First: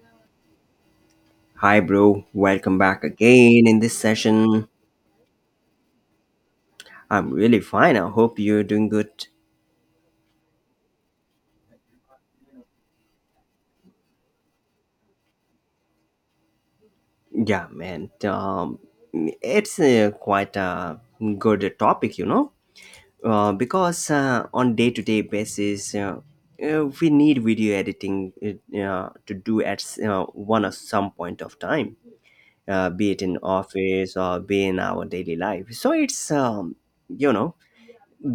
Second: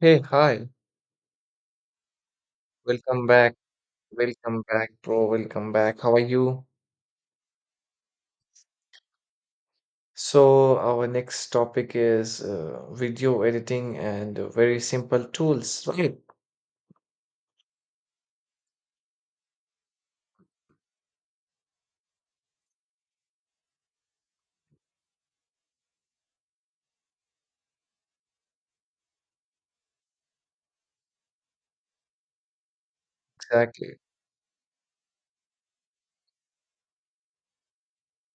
Hey, hi. Hi, bro. Welcome back Welcome back. again in this Welcome session. back, bro. Welcome back. How are you? I'm really fine. I hope you're doing good. So, our next topic is video editing and very simple tools, right? Yeah, man. It's quite a good topic because on day-to-day basis, we need video editing to do at one or some point of time, be it in Exactly. office or be in our daily life. So it's you know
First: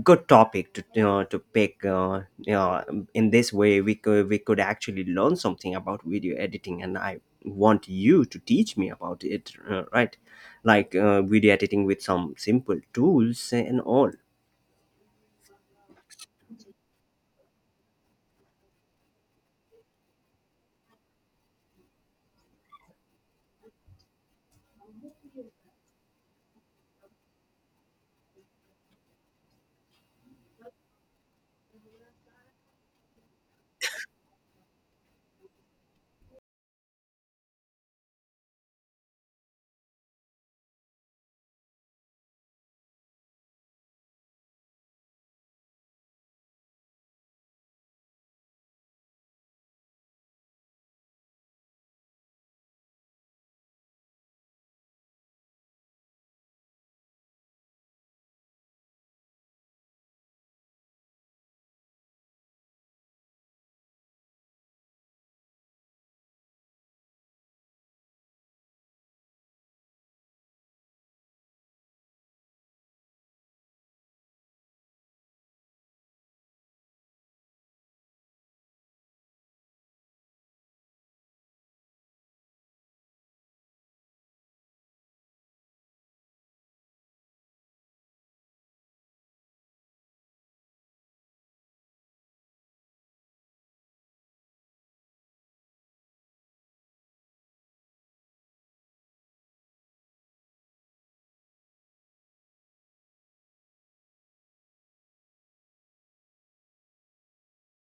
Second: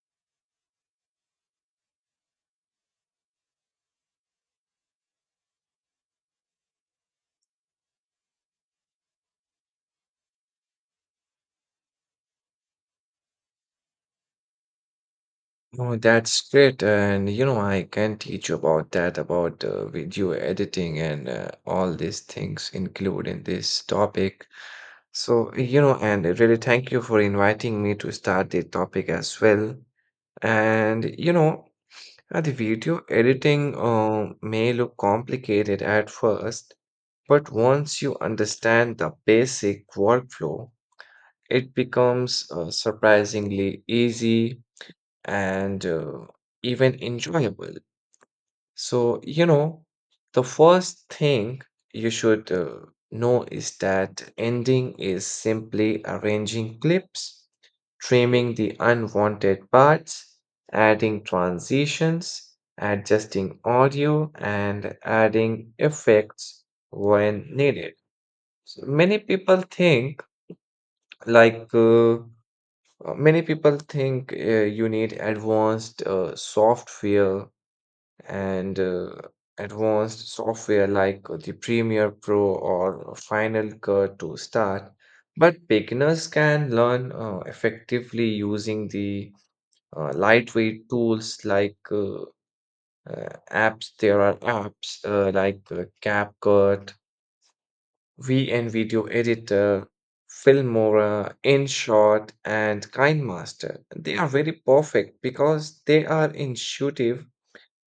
good topic to to pick in this way we could actually learn something about video editing, and I want you to teach me about it, right, like video editing with some simple tools and all. Oh, that's great. And you know, I can teach you about that, about video editing and all these things include in this topic. So, you know, and really thank you for inviting me to start the topic as well. And you know, the video editing may look complicated at first, but once you understand the basic workflow, it becomes surprisingly easy and even enjoyable. So, you know, the first thing you should know is that ending is simply arranging clips, trimming the unwanted parts, adding transitions, adjusting audio, and adding effects when needed. So many people think like uh, uh, many people think you need advanced software and advanced software like the Premiere Pro or Final Cut to start. But beginners can learn effectively using the lightweight tools apps. There are apps like CapCut, VN Video Editor, Filmora, InShot, and KineMaster. They are very perfect because they are intuitive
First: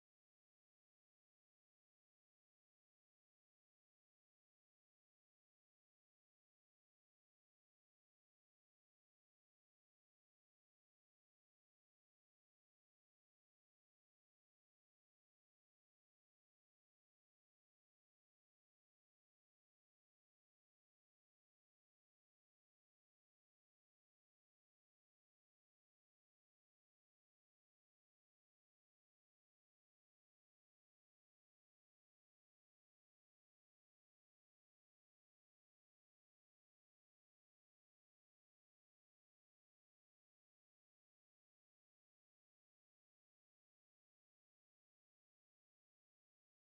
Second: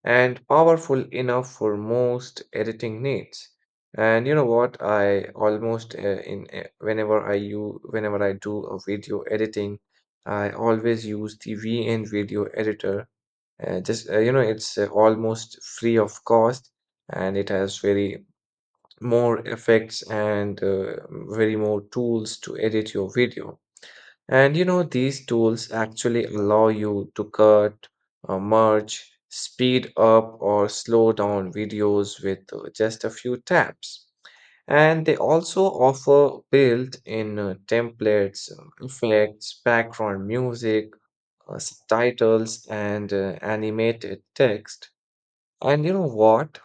and powerful enough for most editing needs. And you know what? I almost in whenever I use Whenever I do a video editing, I always use the VN Video Editor. Just you know, it's almost free of cost, and it has very more effects and very more tools to edit your video. And you know, these tools actually allow you to cut, merge, speed up, or slow down videos with just a few taps. And they also offer built in templates, effects, background music, subtitles, and animated text. And you know what?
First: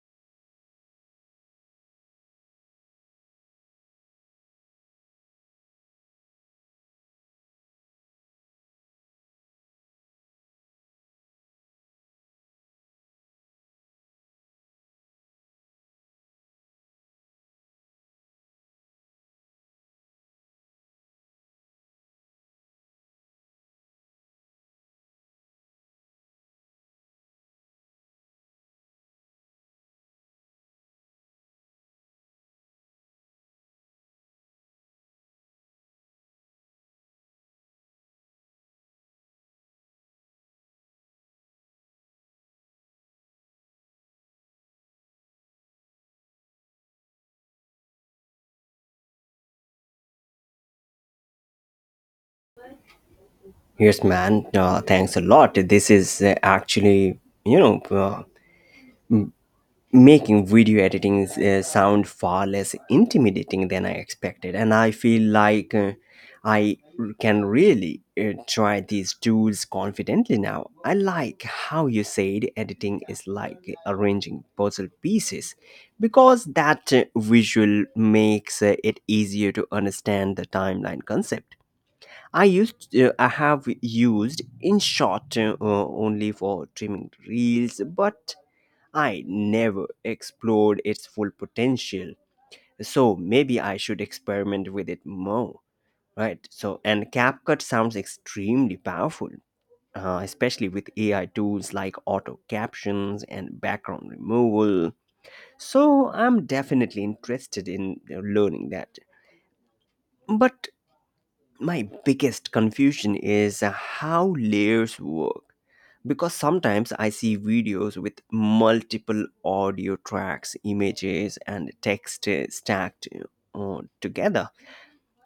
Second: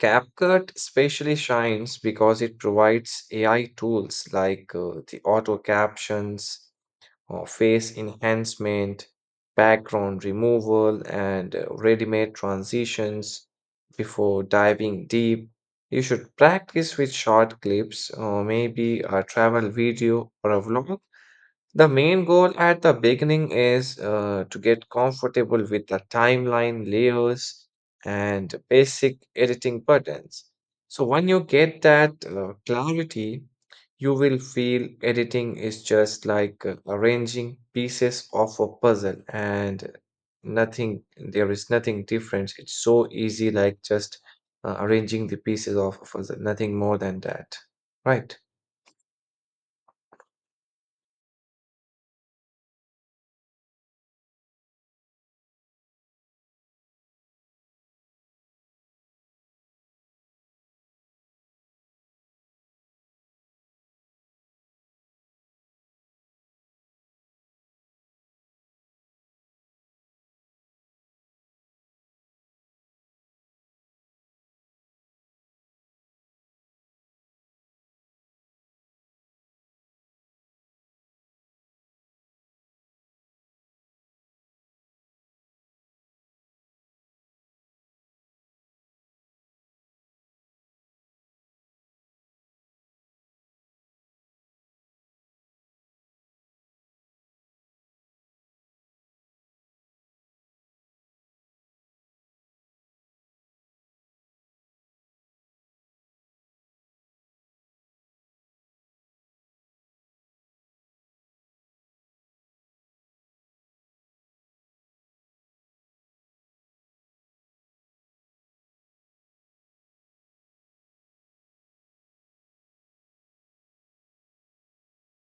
CapCut especially shines because it provides AI tools like the auto captions, face enhancement, background removal, and ready-made transitions before diving deep. You should practice with short clips or maybe a travel video or a vlog. The main goal at the beginning is to get comfortable with the timeline layers and basic editing buttons. So, when you get that clarity, you will feel editing is just like arranging pieces of a puzzle and nothing, there is nothing different. It's so easy, like just arranging the pieces of a puzzle, nothing more than that. Right. Yes, man, thanks a lot. This is actually, you know uh, making video editing sound far less intimidating than I expected, and I feel like uh, I can really try these tools confidently now. I like how you said editing is like arranging puzzle pieces, because that visual makes it easier to understand the timeline concept. I have used InShot only for trimming reels, but I never explored its full potential. So maybe I should experiment with it more, right? So, and CapCut sounds extremely powerful, especially with AI tools like auto captions and background removal. So, I'm definitely interested in learning that. But my biggest confusion is how layers work, because sometimes I see videos with multiple audio tracks, images, and text stacked together.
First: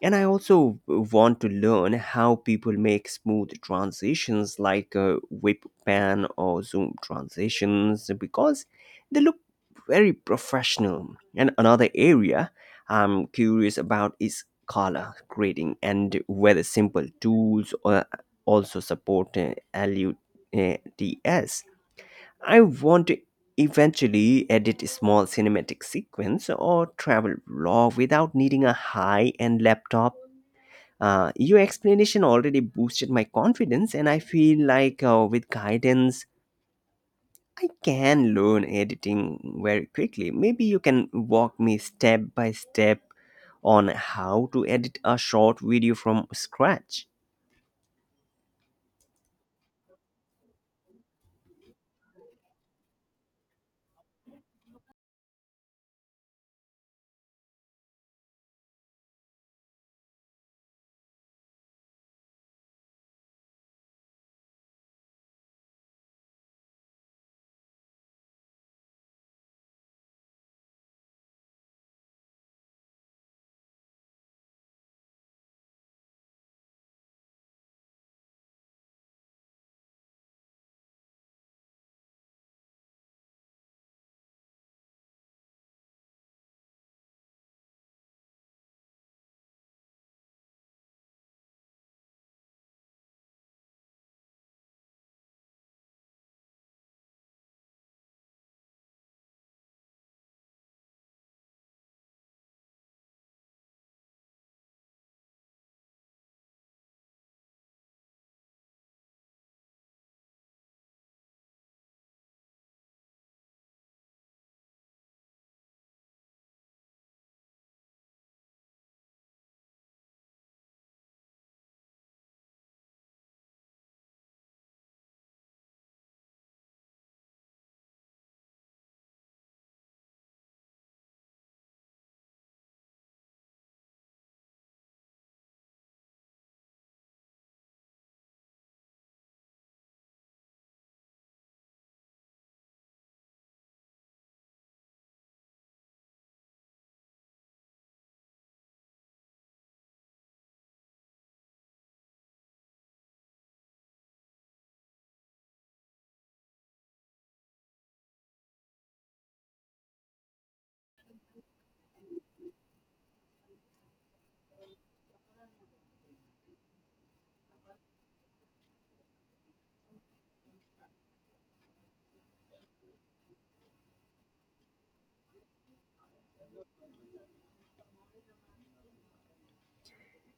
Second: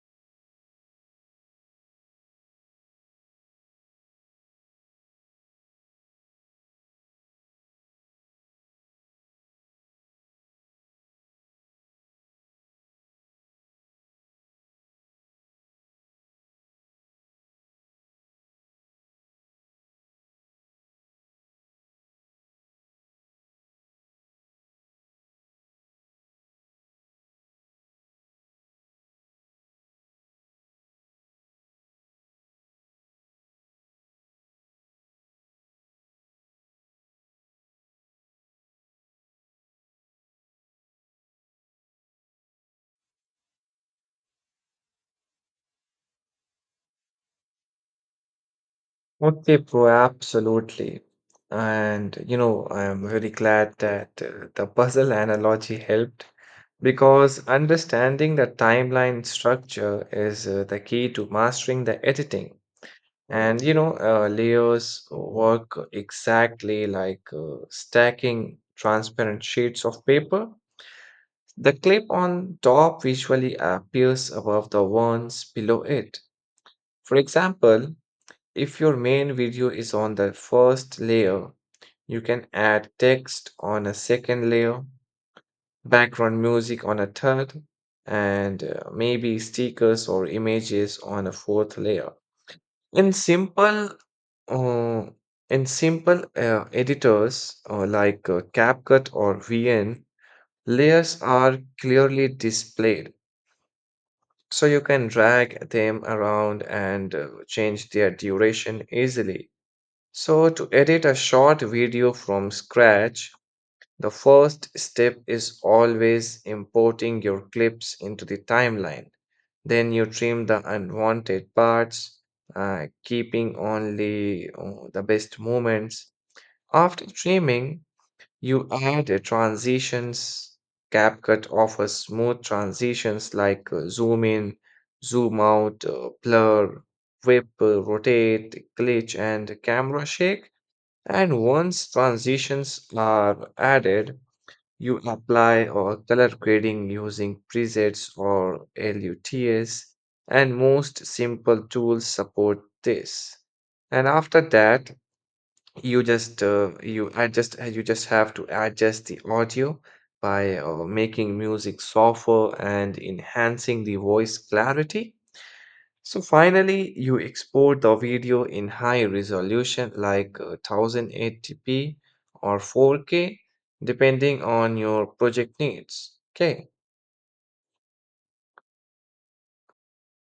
And I also want to learn how people make smooth transitions like whip pan or zoom transitions, because they look very professional. And another area I'm curious about is color grading, and whether simple tools also support LUTs. I want to eventually edit a small cinematic sequence or travel vlog without needing a high-end laptop. Your explanation already boosted my confidence, and I feel like with guidance, I can learn editing very quickly. Maybe you can walk me step by step on how to edit a short video from scratch. Okay, bro, absolutely. And you know, I'm very glad that the puzzle analogy helped because understanding the timeline structure is the key to mastering the editing. And you know, layers work exactly like stacking transparent sheets of paper. The clip on top visually appears above the ones below it. For example, if your main video is on the first layer, you can add text on a second layer, background music on a third, and maybe stickers or images on a fourth layer. In simple, uh, in simple editors like CapCut or VN, layers are clearly displayed, so you can drag them around and change their duration easily. So, to edit a short video from scratch, the first step is always importing your clips into the timeline. Then you trim the unwanted parts, keeping only the best moments. After trimming, you add a transitions. CapCut offers smooth transitions like zoom in, zoom out, blur, whip, rotate, glitch, and camera shake. And once transitions are added, you apply or color grading using presets or LUTs, and most simple tools support this. And after that, you just have to adjust the audio by making music softer and enhancing the voice clarity. So finally, you export the video in high resolution like 1080p or 4K, depending on your project needs. Okay,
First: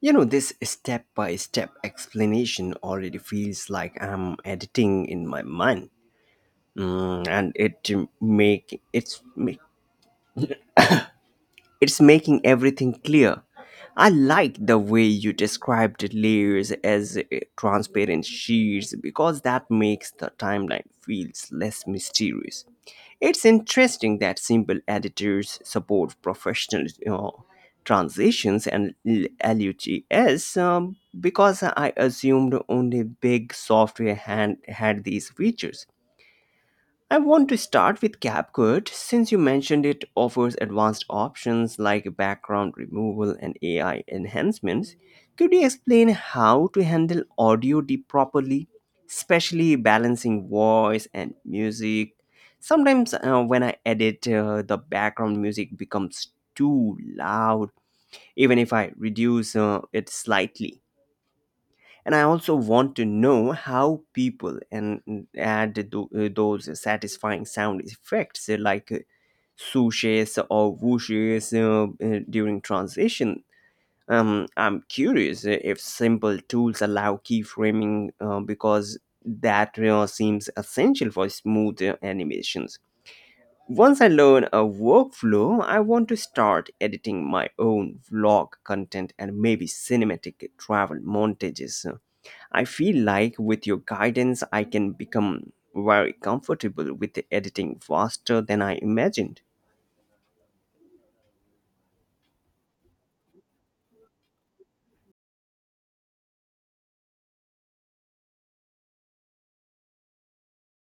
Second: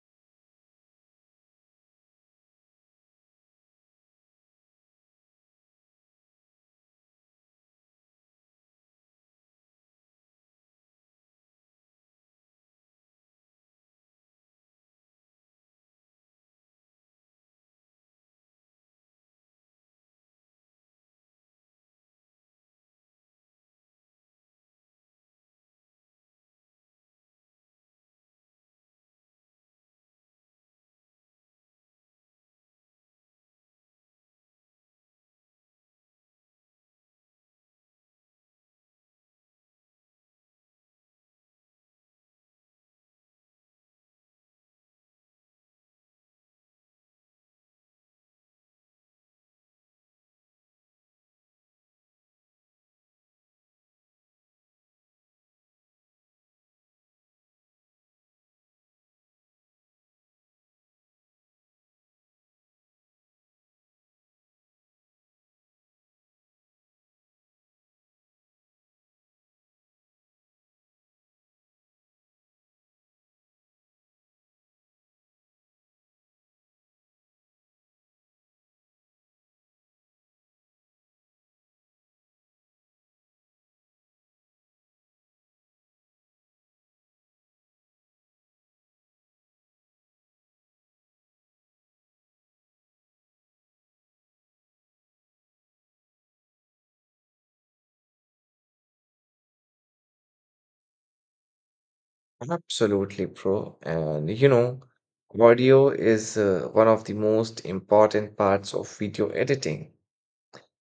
You know, this step by step explanation already feels like I'm editing in my mind. Mm, and it make it's ma- it's making everything clear. I like the way you described layers as transparent sheets, because that makes the timeline feels less mysterious. It's interesting that simple editors support professional transitions and LUTs, because I assumed only big software had these features. I want to start with CapCut since you mentioned it offers advanced options like background removal and AI enhancements. Could you explain how to handle audio deep properly, especially balancing voice and music? Sometimes when I edit, the background music becomes too loud, even if I reduce it slightly. And I also want to know how people and add those satisfying sound effects like swooshes or whooshes during transition. I'm curious if simple tools allow keyframing because that seems essential for smooth animations. Once I learn a workflow, I want to start editing my own vlog content and maybe cinematic travel montages. I feel like with your guidance, I can become very comfortable with editing faster than I imagined. absolutely, bro. And you know, audio is one of the most important parts of video editing,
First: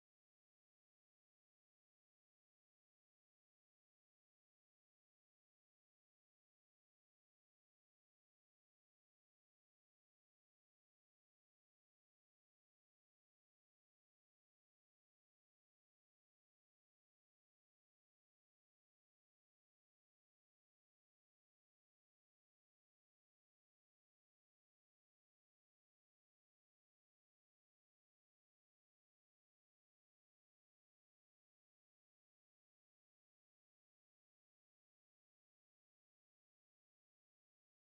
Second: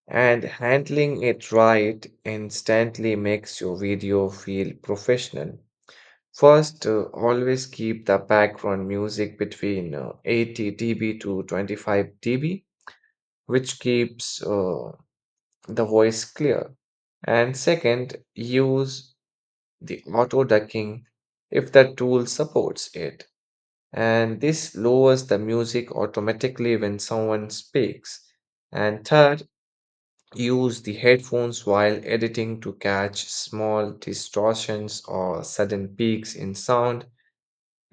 and handling it right instantly makes your video feel professional. First, always keep the background music between 80 dB to 25 dB, which keeps the voice clear. And second, use the auto ducking if the tool supports it. And this lowers the music automatically when someone speaks. And third, use the headphones while editing to catch small distortions or sudden peaks in sound.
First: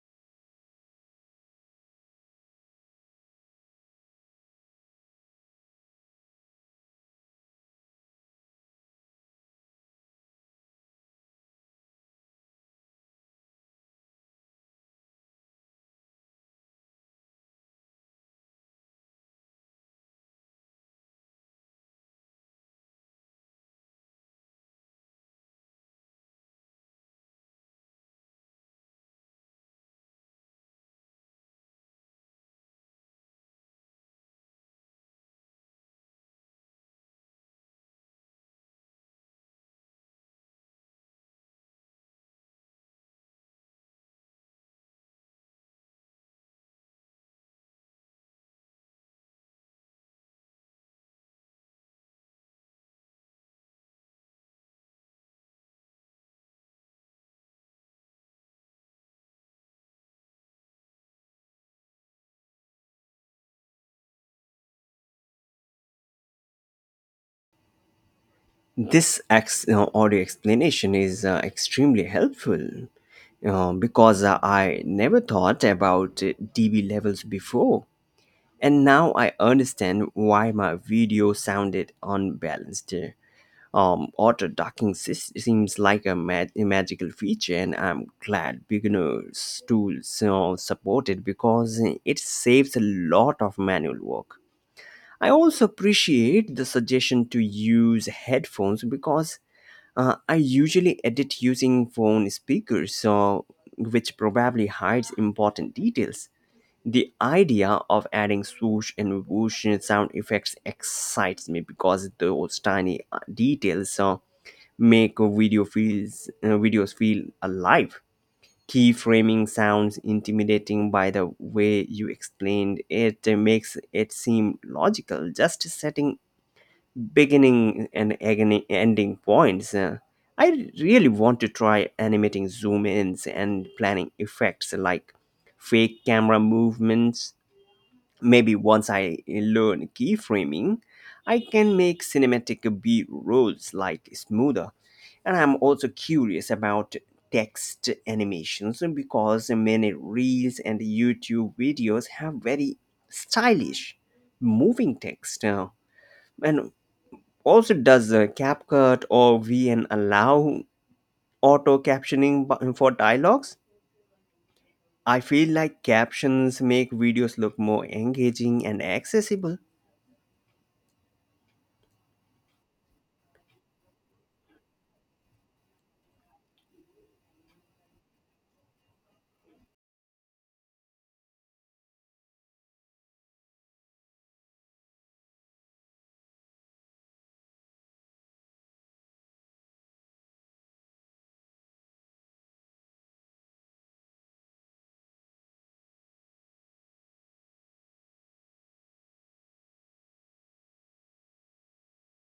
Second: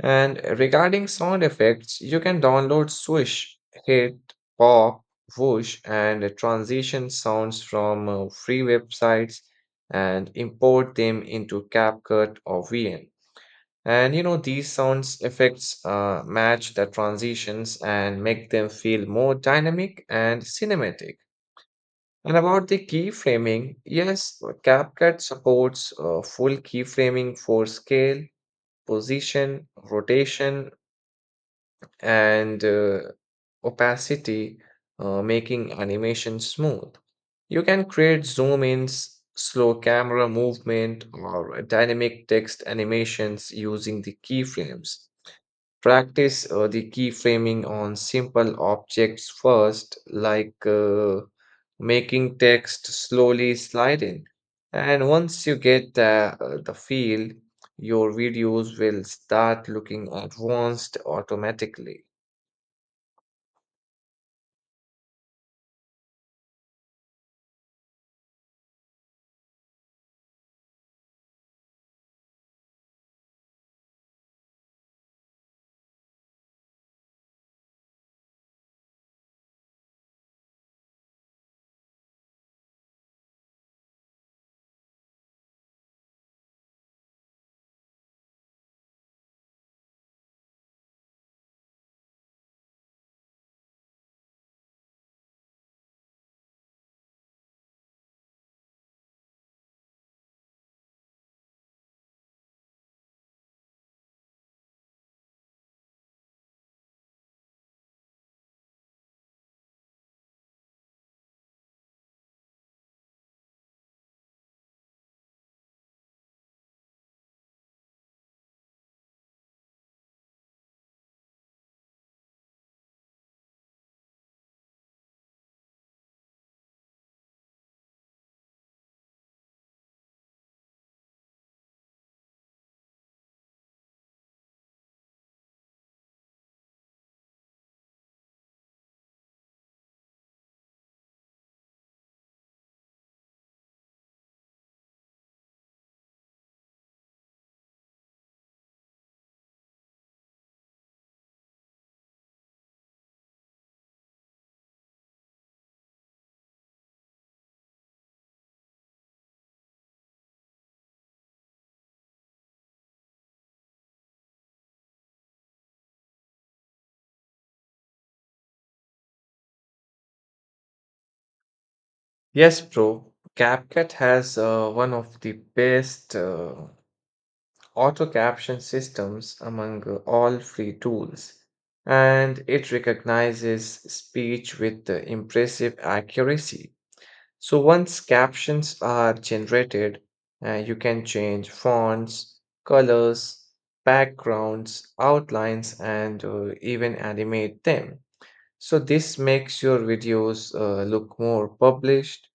And regarding sound effects, you can download swoosh, hit, pop, whoosh, and transition sounds from free websites and import them into CapCut or VN. And you know, these sounds effects match the transitions and make them feel more dynamic and cinematic. And about the keyframing, yes, CapCut supports full keyframing for scale, position, rotation, and opacity, making animation smooth. You can create zoom ins, slow camera movement, or dynamic text animations using the keyframes. Practice the keyframing on simple objects first, like making text slowly slide in. And once you get the feel, your videos will start looking advanced automatically. This audio explanation is extremely helpful because I never thought about DB levels before. And now I understand why my video sounded unbalanced. Auto docking seems like a magical feature, and I'm glad beginners tools support it because it saves a lot of manual work. I also appreciate the suggestion to use headphones, because I usually edit using phone speakers, so which probably hides important details. The idea of adding swoosh and whoosh sound effects excites me because those tiny details make videos feel alive. Keyframing sounds intimidating, by the way you explained it makes it seem logical. Just setting beginning and ending points. I really want to try animating zoom ins and planning effects like fake camera movements. Maybe once I learn keyframing, I can make cinematic B rolls like smoother. And I'm also curious about text animations because many reels and YouTube videos have very stylish moving text. And also, does CapCut or VN allow auto captioning for dialogues? I feel like captions make videos look more engaging and accessible. Yes, bro. CapCut has one of the best auto caption systems among all free tools, and it recognizes speech with impressive accuracy. So once captions are generated, you can change fonts, colors, backgrounds, outlines, and even animate them. So this makes your videos uh, look more published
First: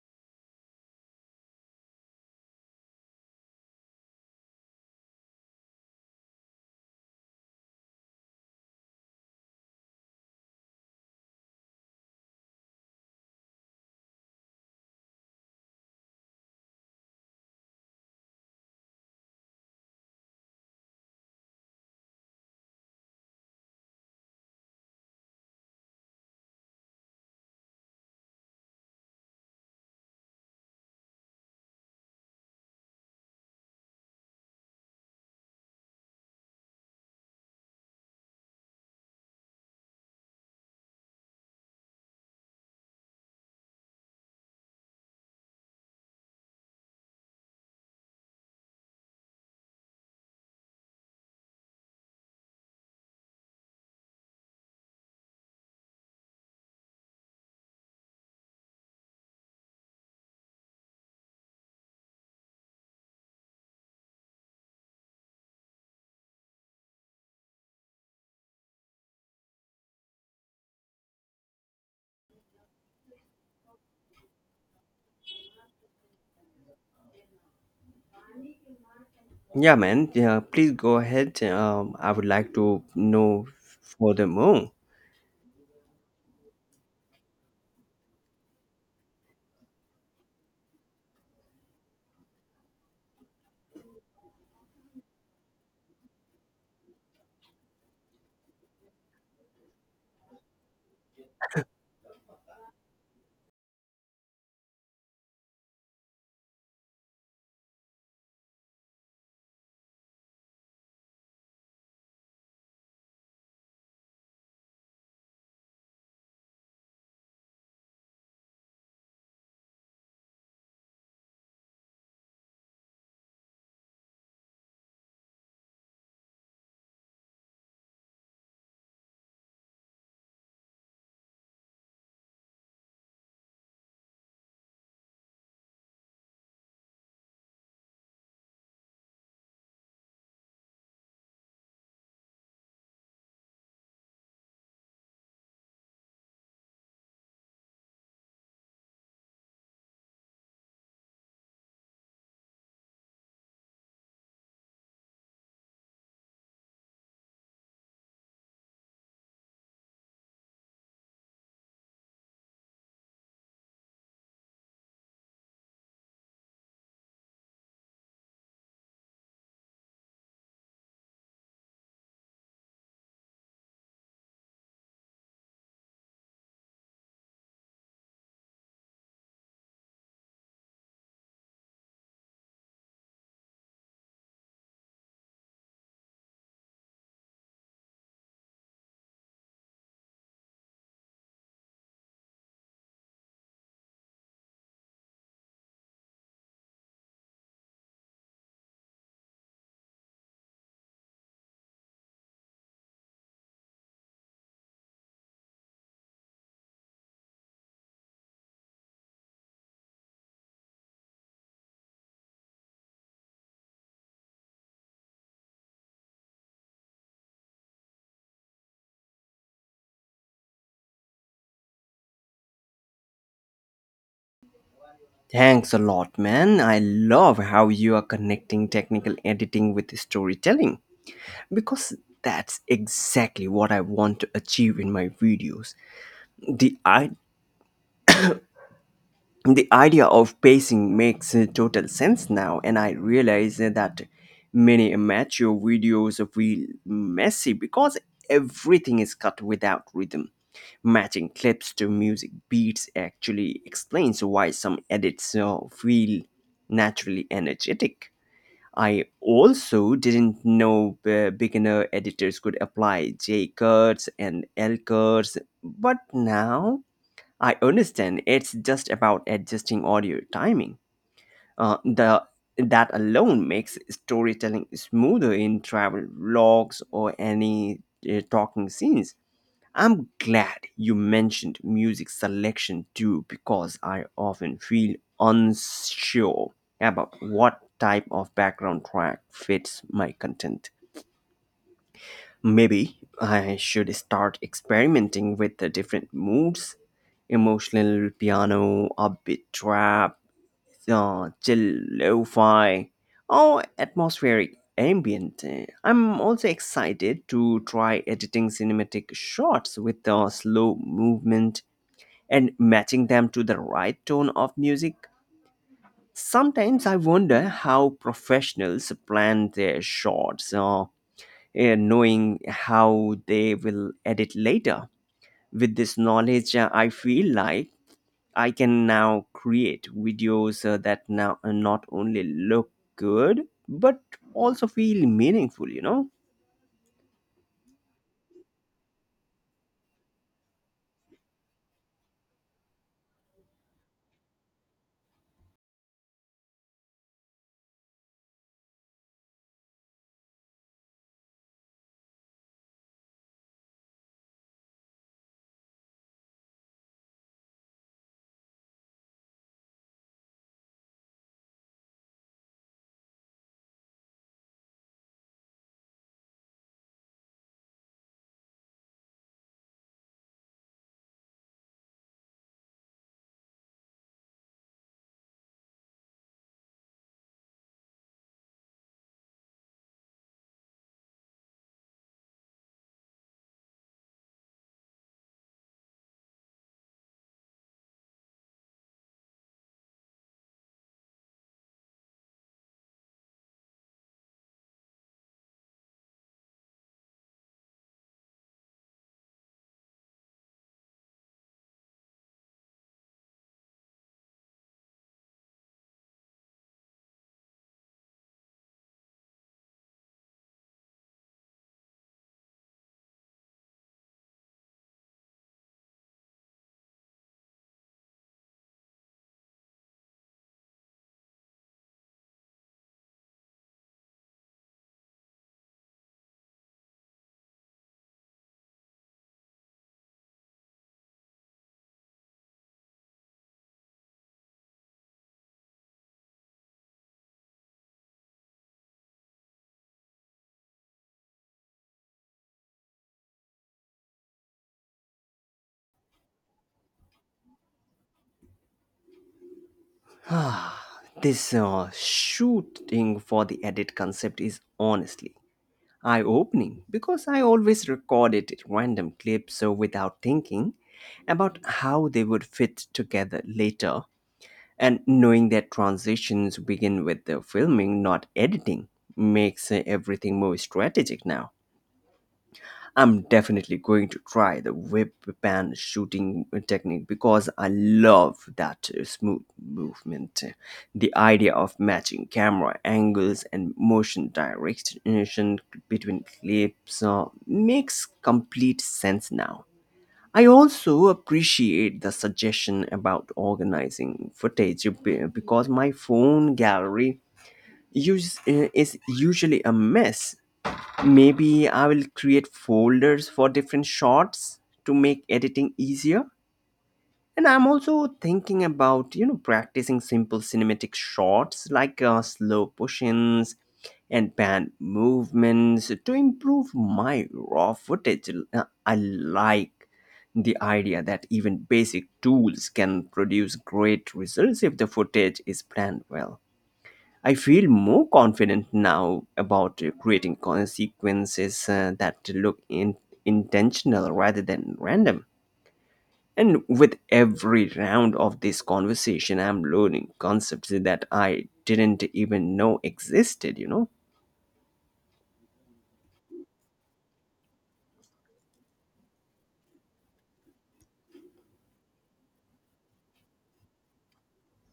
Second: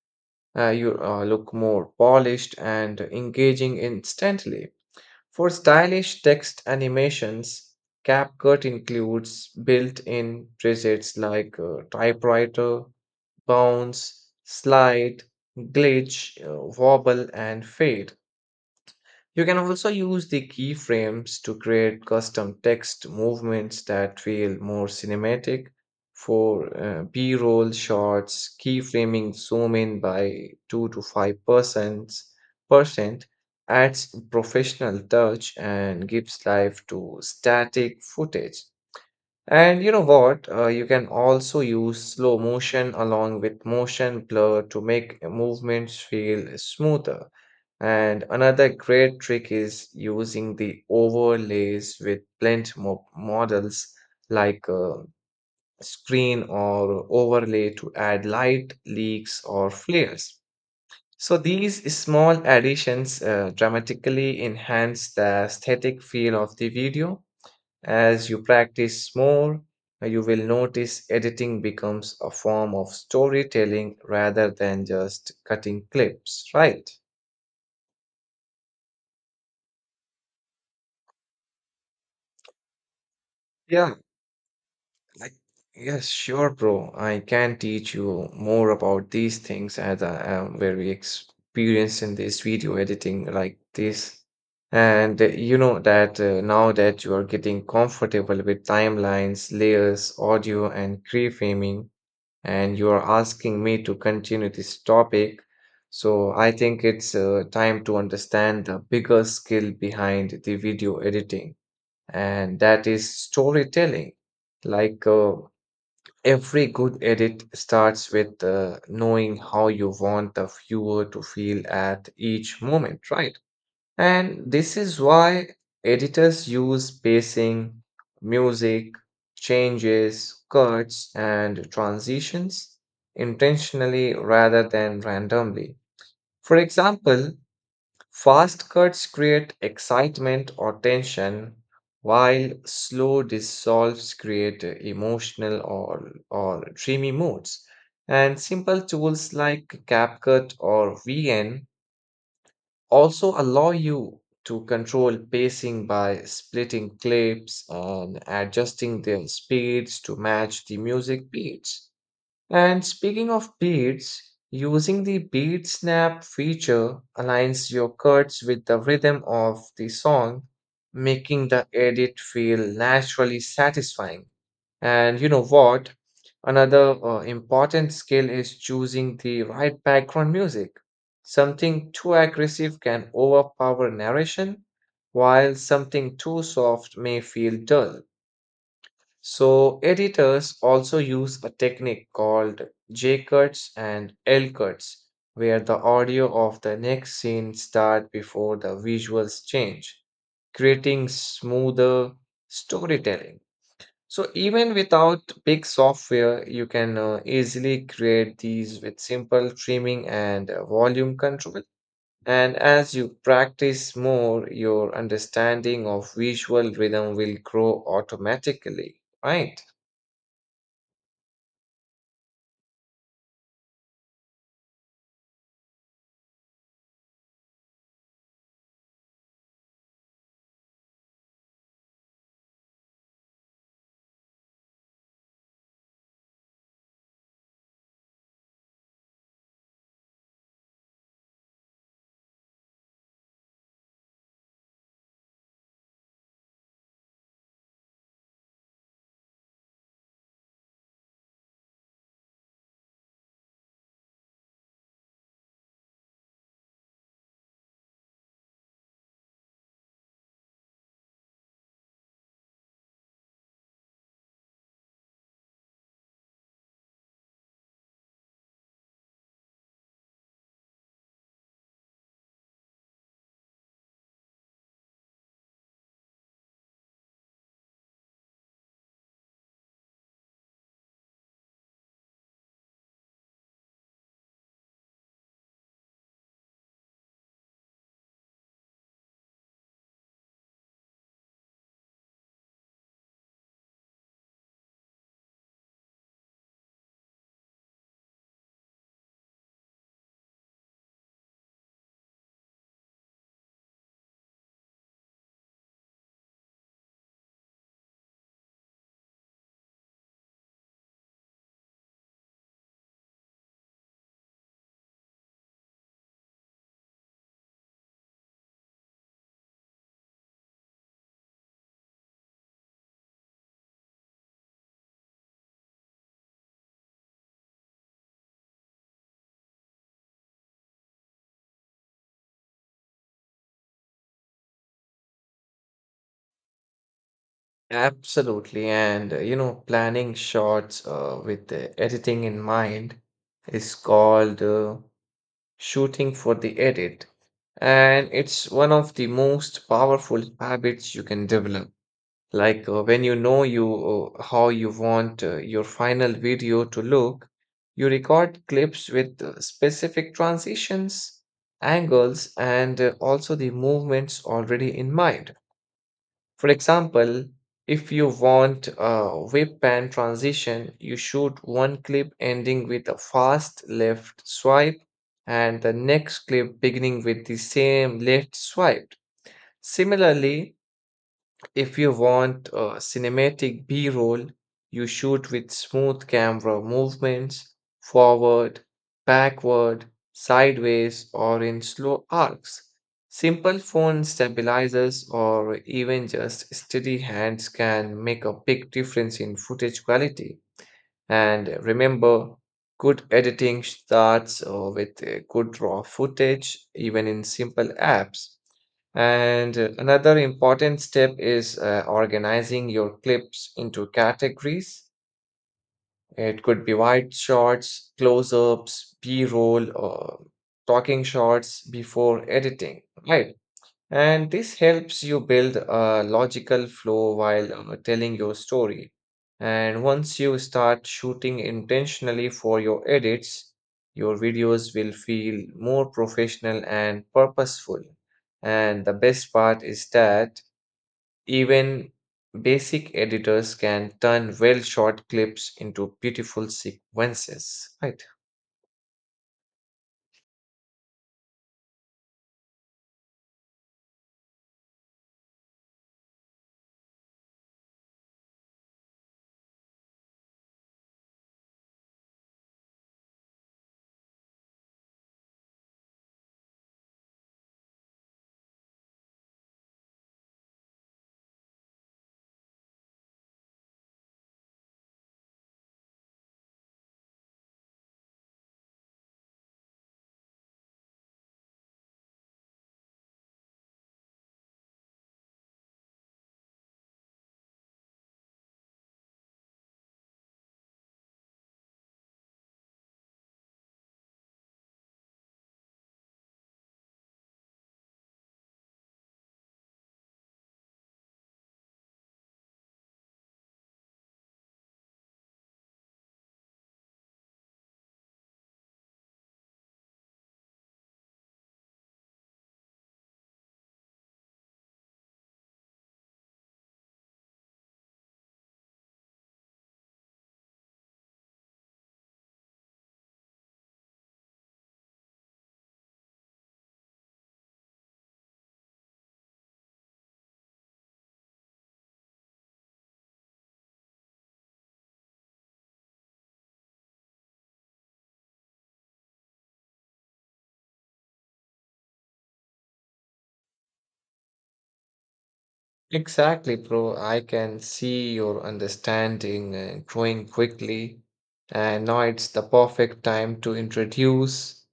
uh, you uh, look more polished and engaging instantly. For stylish text animations, CapCut includes built in presets like typewriter, bounce, slide, glitch, wobble, and fade. You can also use the keyframes to create custom text movements that feel more cinematic. For B-roll shots, keyframing zoom in by 2 to 5% percent adds professional touch and gives life to static footage. And you know what? You can also use slow motion along with motion blur to make movements feel smoother. And another great trick is using the overlays with blend models like screen or overlay to add light, leaks, or flares. So these small additions dramatically enhance the aesthetic feel of the video as you practice more. You will notice editing becomes a form of storytelling rather than just cutting clips, right? Yeah, man. Yeah, please go ahead. I would like to know Yeah, furthermore. I, yes, sure, bro. I can teach you more about these things as I am very experienced in this video editing like this. And you know that now that you are getting comfortable with timelines, layers, audio, and keyframing, and you are asking me to continue this topic. So I think it's time to understand the bigger skill behind the video editing, and that is storytelling. Like every good edit starts with knowing how you want the viewer to feel at each moment, right? And this is why editors use pacing, music, changes, cuts, and transitions intentionally rather than randomly. For example, fast cuts create excitement or tension, while slow dissolves create emotional or dreamy moods. And simple tools like CapCut or VN also allow you to control pacing by splitting clips and adjusting their speeds to match the music beats. And speaking of beats, using the beat snap feature aligns your cuts with the rhythm of the song, making the edit feel naturally satisfying. And you know what? Another important skill is choosing the right background music. Something too aggressive can overpower narration, while something too soft may feel dull. So, editors also use a technique called J cuts and L cuts, where the audio of the next scene start before the visuals change, creating smoother storytelling. So even without big software, you can easily create these with simple trimming and volume control. And as you practice more, your understanding of visual rhythm will grow automatically, right? Thanks a lot, man. I love how you are connecting technical editing with storytelling, because that's exactly what I want to achieve in my videos. The the idea of pacing makes total sense now, and I realize that many amateur videos feel messy because everything is cut without rhythm. Matching clips to music beats actually explains why some edits feel naturally energetic. I also didn't know beginner editors could apply J curves and L curves, but now I understand it's just about adjusting audio timing. The that alone makes storytelling smoother in travel vlogs or any talking scenes. I'm glad you mentioned music selection too, because I often feel unsure about what type of background track fits my content. Maybe I should start experimenting with the different moods: emotional piano, upbeat trap, chill lo fi, or atmospheric ambient. I'm also excited to try editing cinematic shots with the slow movement and matching them to the right tone of music. Sometimes I wonder how professionals plan their shots, knowing how they will edit later. With this knowledge, I feel like I can now create videos that now not only look good but also feel meaningful, you know. Absolutely. And you know, planning shots with the editing in mind is called shooting for the edit. And it's one of the most powerful habits you can develop. Like when you know you how you want your final video to look, you record clips with specific transitions, angles, and also the movements already in mind. For example, if you want a whip pan transition, you shoot one clip ending with a fast left swipe and the next clip beginning with the same left swipe. Similarly, if you want a cinematic B roll, you shoot with smooth camera movements, forward, backward, sideways, or in slow arcs. Simple phone stabilizers or even just steady hands can make a big difference in footage quality. And remember, good editing starts with good raw footage, even in simple apps. And another important step is organizing your clips into categories. It could be wide shots, close ups, B roll, or talking shots before editing, right? And this helps you build a logical flow while telling your story. And once you start shooting intentionally for your edits, your videos will feel more professional and purposeful. And the best part is that even basic editors can turn well shot clips into beautiful sequences, right? This shooting for the edit concept is honestly eye opening, because I always recorded random clips so without thinking about how they would fit together later. And knowing that transitions begin with the filming, not editing, makes everything more strategic now. I'm definitely going to try the whip pan shooting technique because I love that smooth movement. The idea of matching camera angles and motion direction between clips makes complete sense now. I also appreciate the suggestion about organizing footage because my phone gallery is usually a mess. Maybe I will create folders for different shots to make editing easier. And I'm also thinking about, you know, practicing simple cinematic shots like slow push ins and pan movements to improve my raw footage. I like the idea that even basic tools can produce great results if the footage is planned well. I feel more confident now about creating consequences that look intentional rather than random. And with every round of this conversation, I'm learning concepts that I didn't even know existed, you know? Exactly, bro. I can see your understanding growing quickly, and now it's the perfect time to introduce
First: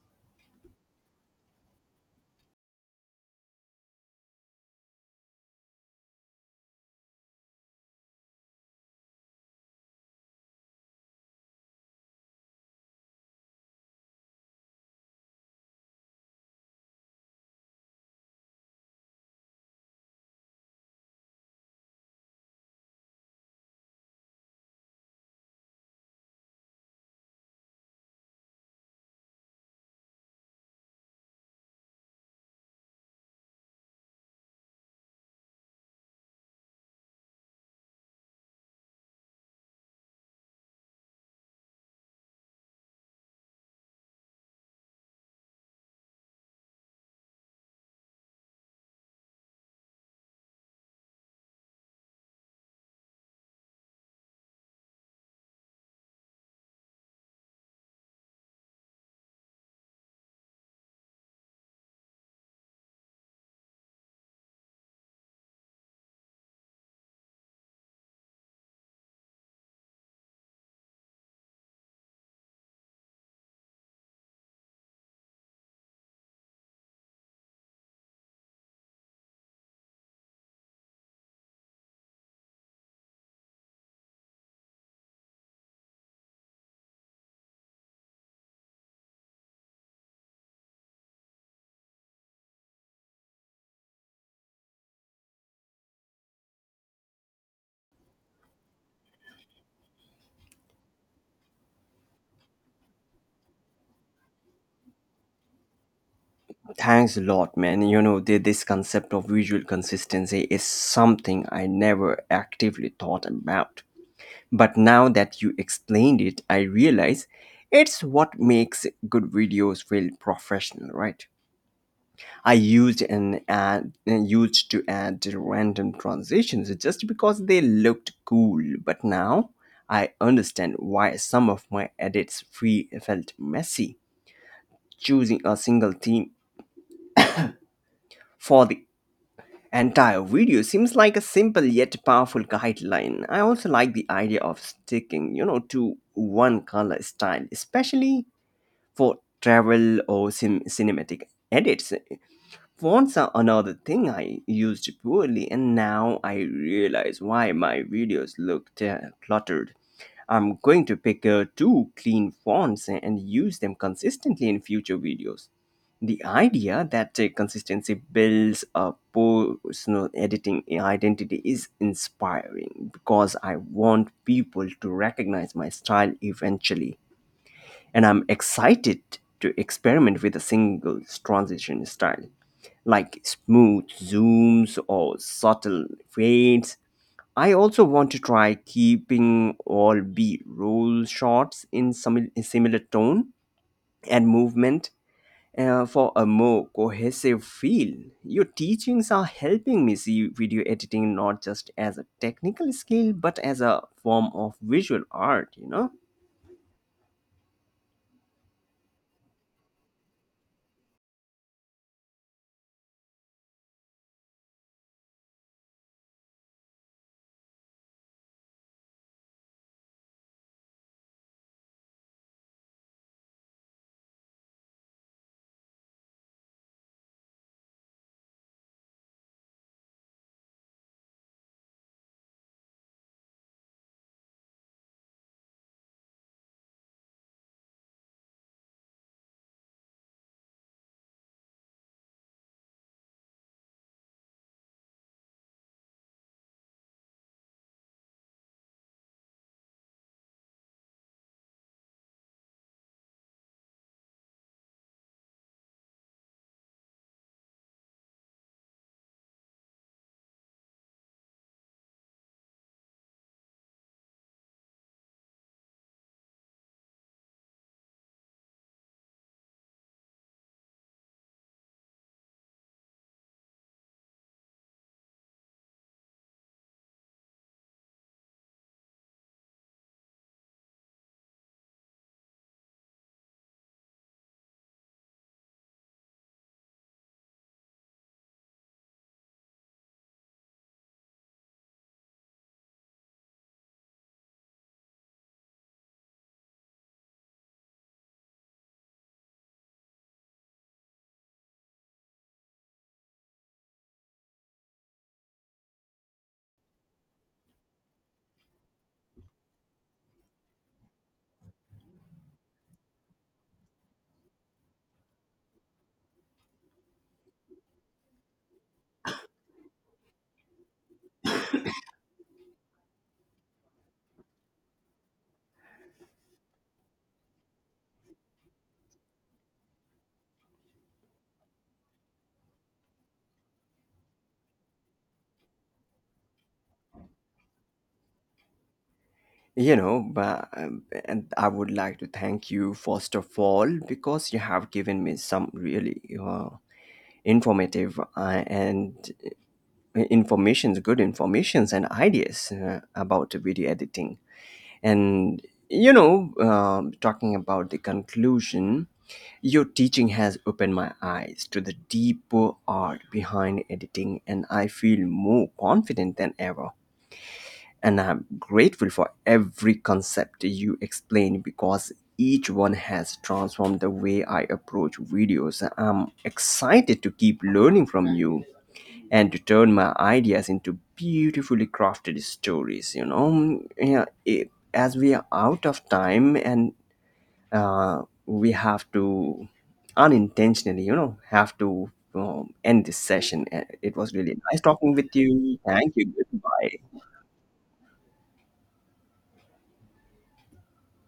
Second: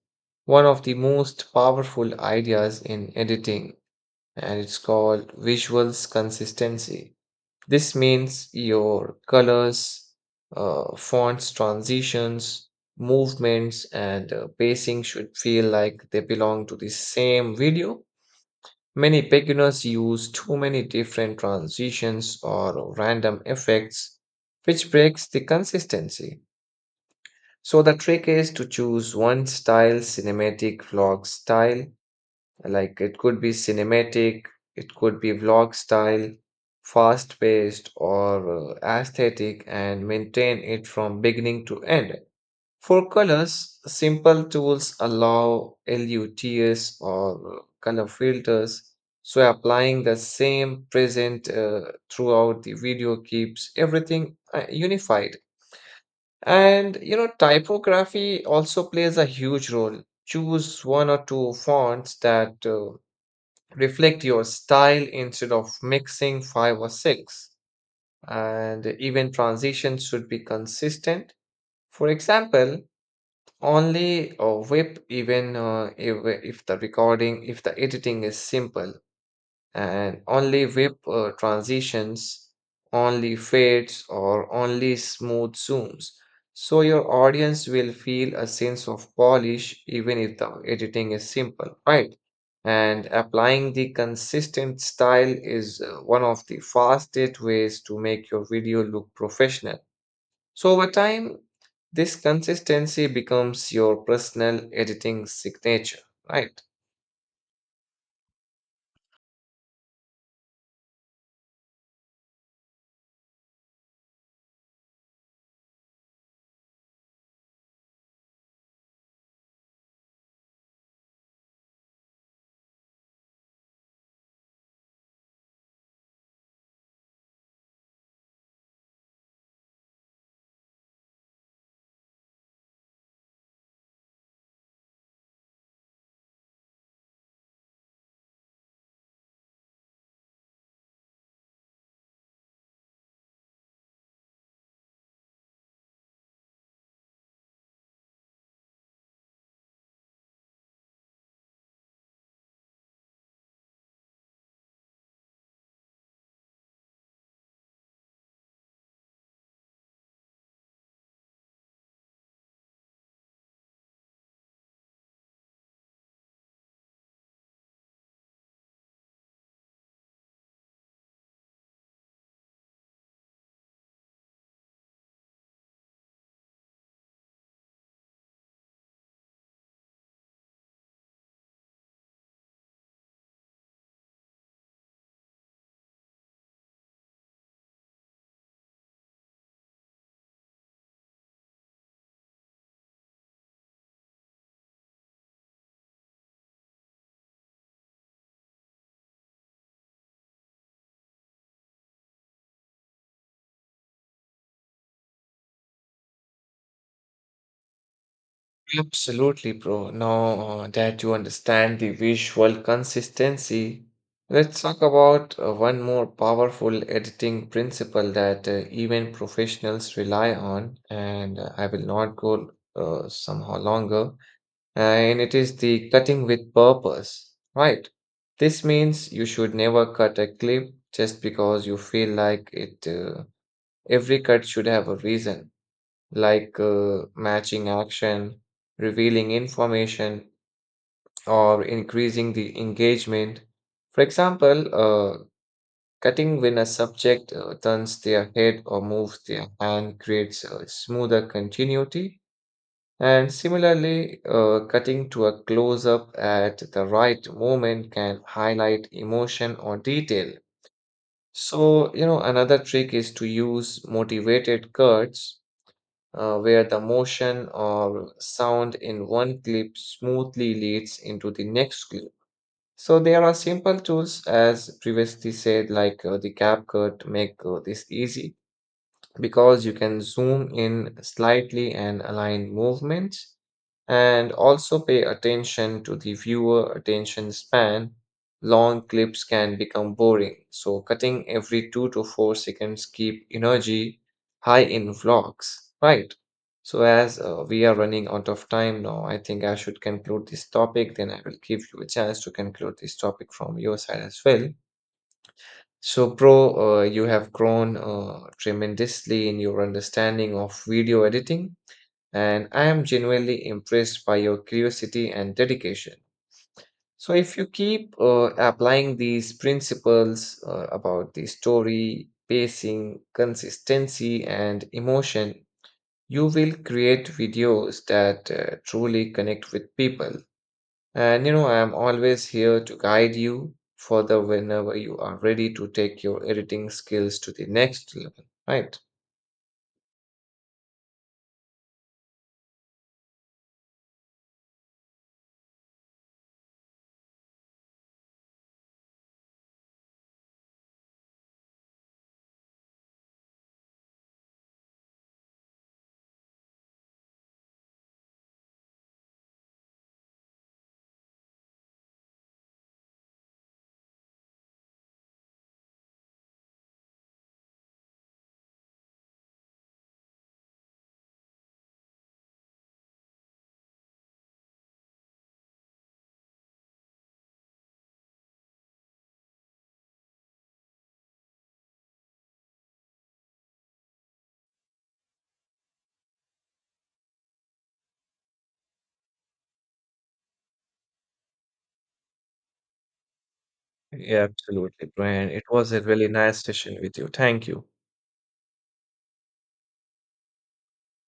one of the most powerful ideas in editing, and it's called visuals consistency. This means your colors, fonts, transitions, movements, and pacing should feel like they belong to the same video. Many beginners use too many different transitions or random effects, which breaks the consistency. So the trick is to choose one style, cinematic vlog style, like it could be cinematic, it could be vlog style, fast-paced or aesthetic, and maintain it from beginning to end. For colors, simple tools allow LUTs or color filters, so applying the same present throughout the video keeps everything unified. And you know, typography also plays a huge role. Choose one or two fonts that reflect your style instead of mixing five or six. And even transitions should be consistent. For example, only whip even if the recording, if the editing is simple, and only whip transitions, only fades, or only smooth zooms. So your audience will feel a sense of polish even if the editing is simple, right? And applying the consistent style is one of the fastest ways to make your video look professional. So over time, this consistency becomes your personal editing signature, right? Thanks a lot, man. You know, this concept of visual consistency is something I never actively thought about. But now that you explained it, I realize it's what makes good videos feel professional, right? I used an ad used to add random transitions just because they looked cool, but now I understand why some of my edits felt messy. Choosing a single theme for the entire video seems like a simple yet powerful guideline. I also like the idea of sticking, you know, to one color style, especially for travel or cinematic edits. Phones are another thing I used poorly, and now I realize why my videos look cluttered. I'm going to pick two clean fonts and use them consistently in future videos. The idea that consistency builds a personal editing identity is inspiring, because I want people to recognize my style eventually, and I'm excited to experiment with a single transition style like smooth zooms or subtle fades. I also want to try keeping all B roll shots in some similar tone and movement for a more cohesive feel. Your teachings are helping me see video editing not just as a technical skill but as a form of visual art, you know. Absolutely, bro. Now that you understand the visual consistency, let's talk about one more powerful editing principle that even professionals rely on, and I will not go somehow longer. And it is the cutting with purpose, right? This means you should never cut a clip just because you feel like it. Every cut should have a reason, like matching action, revealing information, or increasing the engagement. For example, cutting when a subject turns their head or moves their hand creates a smoother continuity, and similarly, cutting to a close up at the right moment can highlight emotion or detail. So, you know, another trick is to use motivated cuts where the motion or sound in one clip smoothly leads into the next clip. So, there are simple tools, as previously said, like the CapCut, make this easy because you can zoom in slightly and align movements, and also pay attention to the viewer attention span. Long clips can become boring, so cutting every 2 to 4 seconds keep energy high in vlogs, right? So as we are running out of time now, I think I should conclude this topic. Then I will give you a chance to conclude this topic from your side as well. So, Pro, you have grown tremendously in your understanding of video editing, and I am genuinely impressed by your curiosity and dedication. So, if you keep applying these principles about the story, pacing, consistency, and emotion, you will create videos that truly connect with people. And you know, I'm always here to guide you further whenever you are ready to take your editing skills to the next level, right? You know, but and I would like to thank you first of all, because you have given me some really informative and informations, good informations and ideas about video editing. And you know, talking about the conclusion, your teaching has opened my eyes to the deeper art behind editing, and I feel more confident than ever, and I'm grateful for every concept you explain, because each one has transformed the way I approach videos. I'm excited to keep learning from you and to turn my ideas into beautifully crafted stories. You know, yeah, as we are out of time and we have to unintentionally, you know, have to end this session. It was Yeah, really nice absolutely, talking with Brian. It you. was a Thank you. really nice session with Goodbye. you. Thank you.